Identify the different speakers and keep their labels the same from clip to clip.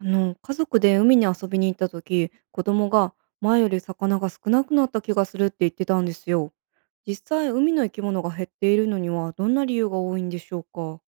Speaker 1: 家族で海に遊びに行った時、子供が前より魚が少なくなった気がするって言ってたんですよ。実際、海の生き物が減っているのにはどんな理由が多いんでしょうか？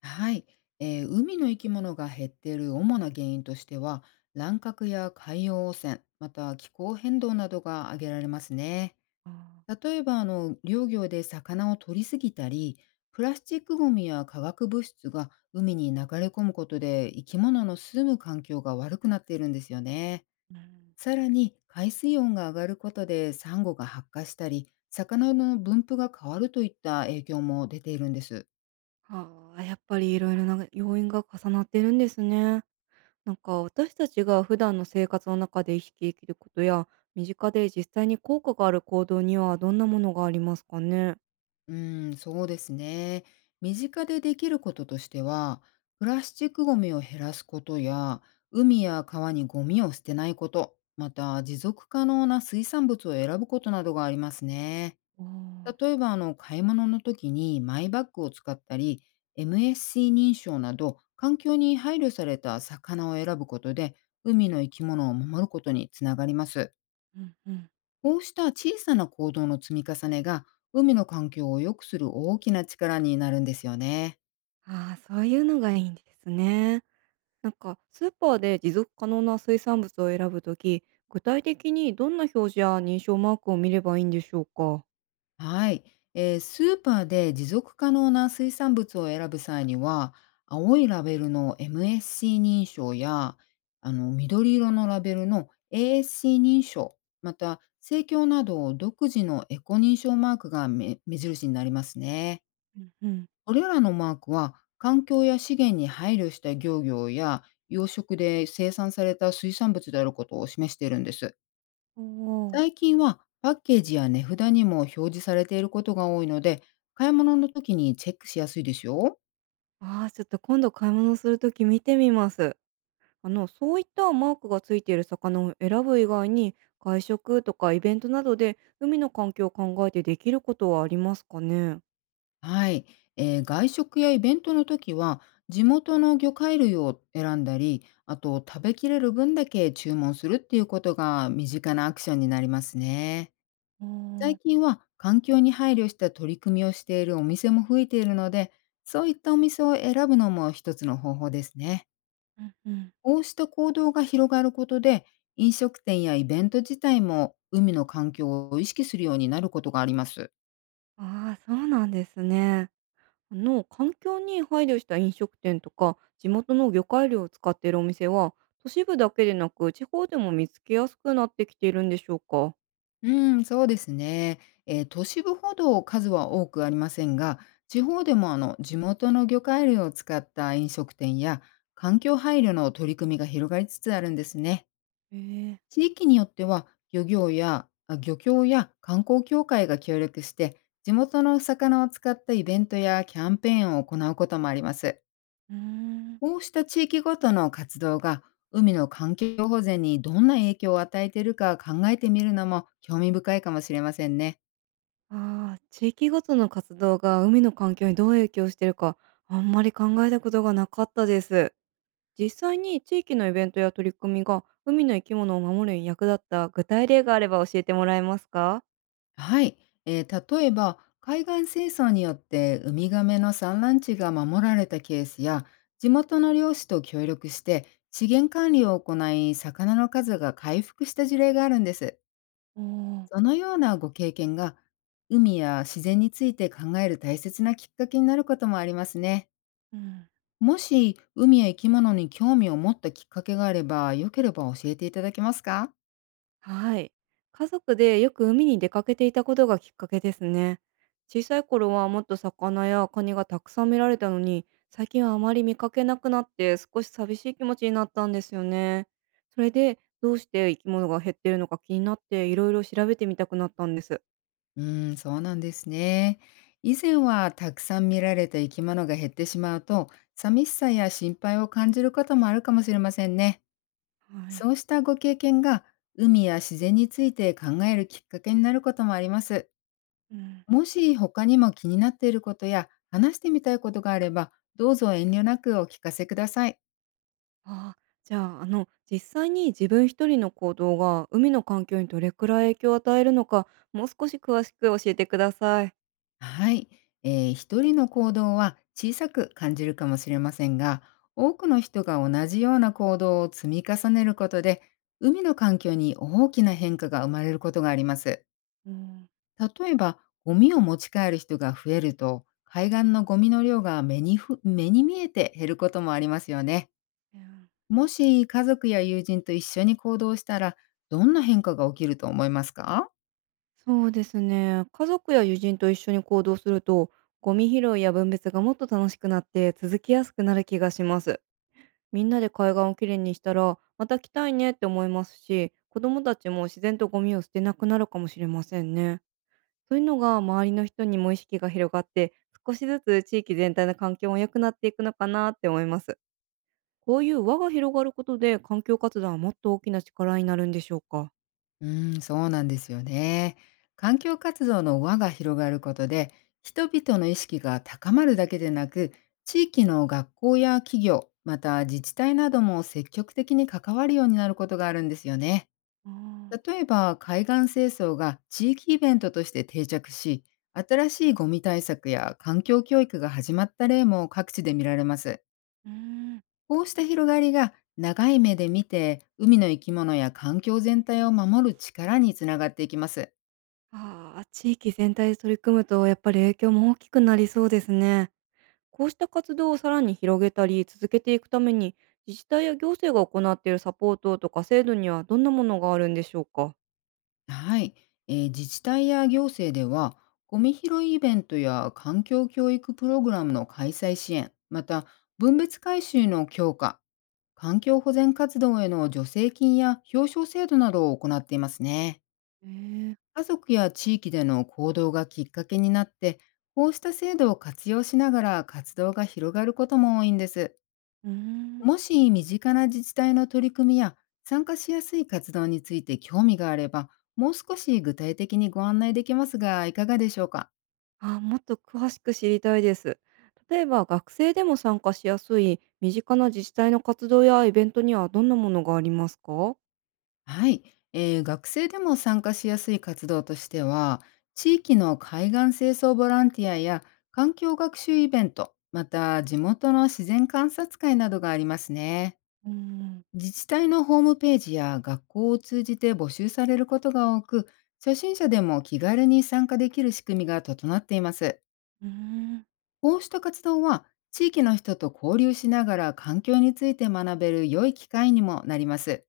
Speaker 2: はい、海の生き物が減っている主な原因としては、乱獲や海洋汚染、また気候変動などが挙げられますね。
Speaker 1: あー。
Speaker 2: 例えば漁業で魚を取りすぎたり、プラスチックごみや化学物質が海に流れ込むことで生き物の住む環境が悪くなっているんですよね。
Speaker 1: うん。
Speaker 2: さらに海水温が上がることでサンゴが発火したり、魚の分布が変わるといった影響も出ているんです。
Speaker 1: はあ、やっぱりいろいろな要因が重なってるんですね。なんか、私たちが普段の生活の中で意識できることや、身近で実際に効果がある行動にはどんなものがありますかね？
Speaker 2: そうですね。身近でできることとしては、プラスチックごみを減らすことや、海や川にゴミを捨てないこと、また持続可能な水産物を選ぶことなどがありますね。
Speaker 1: おー。
Speaker 2: 例えば、買い物の時にマイバッグを使ったり、MSC 認証など、環境に配慮された魚を選ぶことで、海の生き物を守ることにつながります。
Speaker 1: うんうん。
Speaker 2: こうした小さな行動の積み重ねが、海の環境を良くする大きな力になるんですよね。
Speaker 1: ああ、そういうのがいいんですね。なんかスーパーで持続可能な水産物を選ぶとき、具体的にどんな表示や認証マークを見ればいいんでしょうか？
Speaker 2: はい。スーパーで持続可能な水産物を選ぶ際には、青いラベルの MSC 認証や、緑色のラベルの ASC 認証、また、生協など独自のエコ認証マークが目印になりますね。
Speaker 1: うんうん。
Speaker 2: これらのマークは環境や資源に配慮した漁業や養殖で生産された水産物であることを示しているんです。
Speaker 1: おー。
Speaker 2: 最近はパッケージや値札にも表示されていることが多いので、買い物の時にチェックしやすいですよ。
Speaker 1: ああ、ちょっと今度買い物するとき見てみます。そういったマークがついている魚を選ぶ以外に、外食とかイベントなどで海の環境を考えてできることはありますかね？
Speaker 2: はい、外食やイベントの時は地元の魚介類を選んだり、あと食べきれる分だけ注文するっていうことが身近なアクションになりますね。
Speaker 1: お
Speaker 2: 最
Speaker 1: ー。
Speaker 2: 近は環境に配慮した取り組みをしているお店も増えているので、そういったお店を選ぶのも一つの方法ですね。
Speaker 1: うんうん。
Speaker 2: こうした行動が広がることで、飲食店やイベント自体も海の環境を意識するようになることがあります。
Speaker 1: ああ、そうなんですね。環境に配慮した飲食店とか地元の魚介類を使っているお店は、都市部だけでなく地方でも見つけやすくなってきているんでしょうか？
Speaker 2: うん、そうですね。都市部ほど数は多くありませんが、地方でも地元の魚介類を使った飲食店や環境配慮の取り組みが広がりつつあるんですね。
Speaker 1: へえ。
Speaker 2: 地域によっては漁業や漁協や観光協会が協力して地元のお魚を使ったイベントやキャンペーンを行うこともあります。
Speaker 1: うーん。
Speaker 2: こうした地域ごとの活動が海の環境保全にどんな影響を与えているか考えてみるのも興味深いかもしれませんね。
Speaker 1: あー、地域ごとの活動が海の環境にどう影響してるか、あんまり考えたことがなかったです。実際に地域のイベントや取り組みが海の生き物を守るに役立った具体例があれば教えてもらえますか？
Speaker 2: はい、例えば海岸清掃によってウミガメの産卵地が守られたケースや、地元の漁師と協力して資源管理を行い魚の数が回復した事例があるんです。
Speaker 1: おー。
Speaker 2: そのようなご経験が海や自然について考える大切なきっかけになることもありますね。
Speaker 1: うん。
Speaker 2: もし海や生き物に興味を持ったきっかけがあれば、よければ教えていただけますか？
Speaker 1: はい。家族でよく海に出かけていたことがきっかけですね。小さい頃はもっと魚やカニがたくさん見られたのに、最近はあまり見かけなくなって少し寂しい気持ちになったんですよね。それでどうして生き物が減ってるのか気になって、いろいろ調べてみたくなったんです。
Speaker 2: そうなんですね。以前はたくさん見られた生き物が減ってしまうと、寂しさや心配を感じることもあるかもしれませんね。
Speaker 1: はい。
Speaker 2: そうしたご経験が、海や自然について考えるきっかけになることもあります。
Speaker 1: うん。
Speaker 2: もし他にも気になっていることや、話してみたいことがあれば、どうぞ遠慮なくお聞かせください。
Speaker 1: ああ、じゃあ、実際に自分一人の行動が海の環境にどれくらい影響を与えるのか、もう少し詳しく教えてください。
Speaker 2: はい、一人の行動は小さく感じるかもしれませんが、多くの人が同じような行動を積み重ねることで、海の環境に大きな変化が生まれることがあります。
Speaker 1: うん。
Speaker 2: 例えば、ゴミを持ち帰る人が増えると、海岸のゴミの量が目に見えて減ることもありますよね。もし家族や友人と一緒に行動したら、どんな変化が起きると思いますか？
Speaker 1: そうですね。家族や友人と一緒に行動すると、ゴミ拾いや分別がもっと楽しくなって続きやすくなる気がします。みんなで海岸をきれいにしたら、また来たいねって思いますし、子供たちも自然とゴミを捨てなくなるかもしれませんね。そういうのが周りの人にも意識が広がって、少しずつ地域全体の環境も良くなっていくのかなって思います。こういう輪が広がることで環境活動はもっと大きな力になるんでしょうか？
Speaker 2: そうなんですよね。環境活動の輪が広がることで、人々の意識が高まるだけでなく、地域の学校や企業、また自治体なども積極的に関わるようになることがあるんですよね。
Speaker 1: ああ。
Speaker 2: 例えば、海岸清掃が地域イベントとして定着し、新しいゴミ対策や環境教育が始まった例も各地で見られます。
Speaker 1: うーん。
Speaker 2: こうした広がりが長い目で見て海の生き物や環境全体を守る力につながっていきます。
Speaker 1: ああ、地域全体で取り組むとやっぱり影響も大きくなりそうですね。こうした活動をさらに広げたり続けていくために、自治体や行政が行っているサポートとか制度にはどんなものがあるんでしょうか？
Speaker 2: はい、自治体や行政では、ゴミ拾いイベントや環境教育プログラムの開催支援、また分別回収の強化、環境保全活動への助成金や表彰制度などを行っていますね。
Speaker 1: ええ。
Speaker 2: 家族や地域での行動がきっかけになって、こうした制度を活用しながら活動が広がることも多いんです。
Speaker 1: うーん。
Speaker 2: もし身近な自治体の取り組みや参加しやすい活動について興味があれば、もう少し具体的にご案内できますが、いかがでしょうか。
Speaker 1: あ、もっと詳しく知りたいです。例えば、学生でも参加しやすい身近な自治体の活動やイベントにはどんなものがありますか？
Speaker 2: はい、学生でも参加しやすい活動としては、地域の海岸清掃ボランティアや環境学習イベント、また地元の自然観察会などがありますね。
Speaker 1: うーん。
Speaker 2: 自治体のホームページや学校を通じて募集されることが多く、初心者でも気軽に参加できる仕組みが整っています。
Speaker 1: うーん。
Speaker 2: こうした活動は、地域の人と交流しながら環境について学べる良い機会にもなります。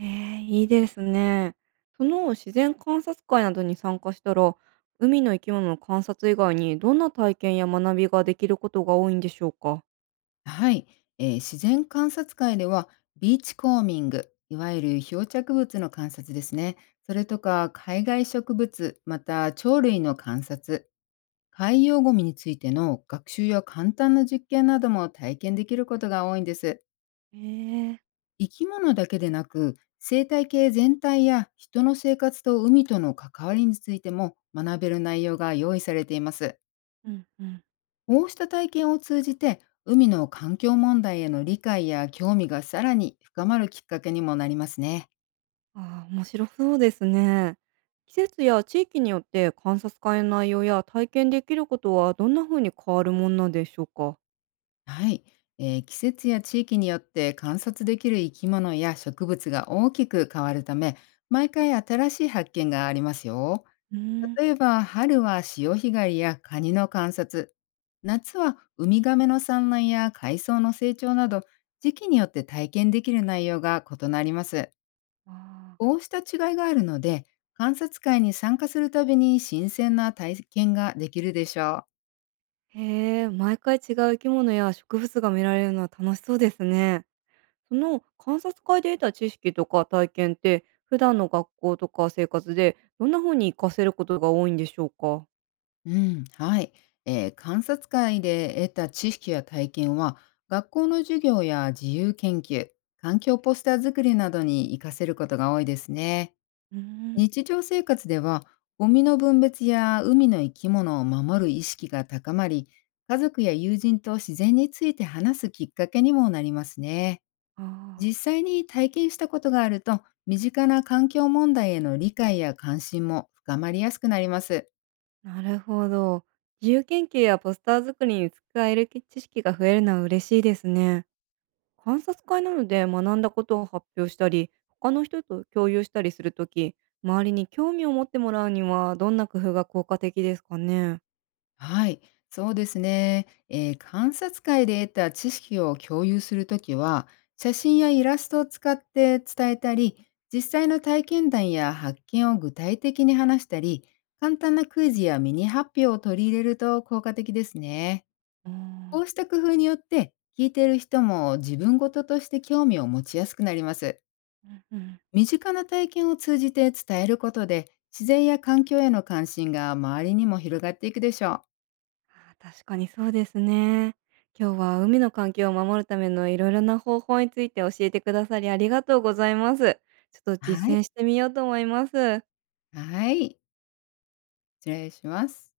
Speaker 1: ええ、いいですね。その自然観察会などに参加したら、海の生き物の観察以外にどんな体験や学びができることが多いんでしょうか？
Speaker 2: はい、自然観察会では、ビーチコーミング、いわゆる漂着物の観察ですね。それとか、海外植物、また鳥類の観察、海洋ゴミについての学習や簡単な実験なども体験できることが多いんです。
Speaker 1: ええ。
Speaker 2: 生き物だけでなく生態系全体や人の生活と海との関わりについても学べる内容が用意されています。
Speaker 1: うんうん。
Speaker 2: こうした体験を通じて海の環境問題への理解や興味がさらに深まるきっかけにもなりますね。
Speaker 1: ああ、面白そうですね。季節や地域によって観察会の内容や体験できることは、どんな風に変わるもんなんでしょうか？
Speaker 2: はい、季節や地域によって観察できる生き物や植物が大きく変わるため、毎回新しい発見がありますよ。
Speaker 1: うーん。
Speaker 2: 例えば春は潮干狩りやカニの観察、夏はウミガメの産卵や海藻の成長など、時期によって体験できる内容が異なります。
Speaker 1: ああ。
Speaker 2: こうした違いがあるので、観察会に参加するたびに新鮮な体験ができるでしょ
Speaker 1: へえ、毎回違う生き物や植物が見られるのは楽しそうですね。その観察会で得た知識とか体験って、普段の学校とか生活でどんな風に活かせることが多いんでしょうか？
Speaker 2: う。うん、はい。観察会で得た知識や体験は、学校の授業や自由研究、環境ポスター作りなどに活かせることが多いですね。
Speaker 1: うーん。
Speaker 2: 日常生活ではゴミの分別や海の生き物を守る意識が高まり、家族や友人と自然について話すきっかけにもなりますね。
Speaker 1: あ
Speaker 2: 実際に体験したことがあると、身近な環境問題への理解や関心も深まりやすくなります。
Speaker 1: あ、なるほど。自由研究やポスター作りに使える知識が増えるのは嬉しいですね。観察会なので学んだことを発表したり、他の人と共有したりするとき、周りに興味を持ってもらうにはどんな工夫が効果的ですかね？
Speaker 2: はい、そうですね。観察会で得た知識を共有するときは、写真やイラストを使って伝えたり、実際の体験談や発見を具体的に話したり、簡単なクイズやミニ発表を取り入れると効果的ですね。
Speaker 1: あ
Speaker 2: こ
Speaker 1: あ。
Speaker 2: うした工夫によって、聞いている人も自分事ととして興味を持ちやすくなります。
Speaker 1: うんうん。
Speaker 2: 身近な体験を通じて伝えることで、自然や環境への関心が周りにも広がっていくでしょう。
Speaker 1: あー、確かにそうですね。今日は海の環境を守るためのいろいろな方法について教えてくださりありがとうございます。ちょっと
Speaker 2: は
Speaker 1: 実践
Speaker 2: い。
Speaker 1: してみようと思います。
Speaker 2: はい、失礼します。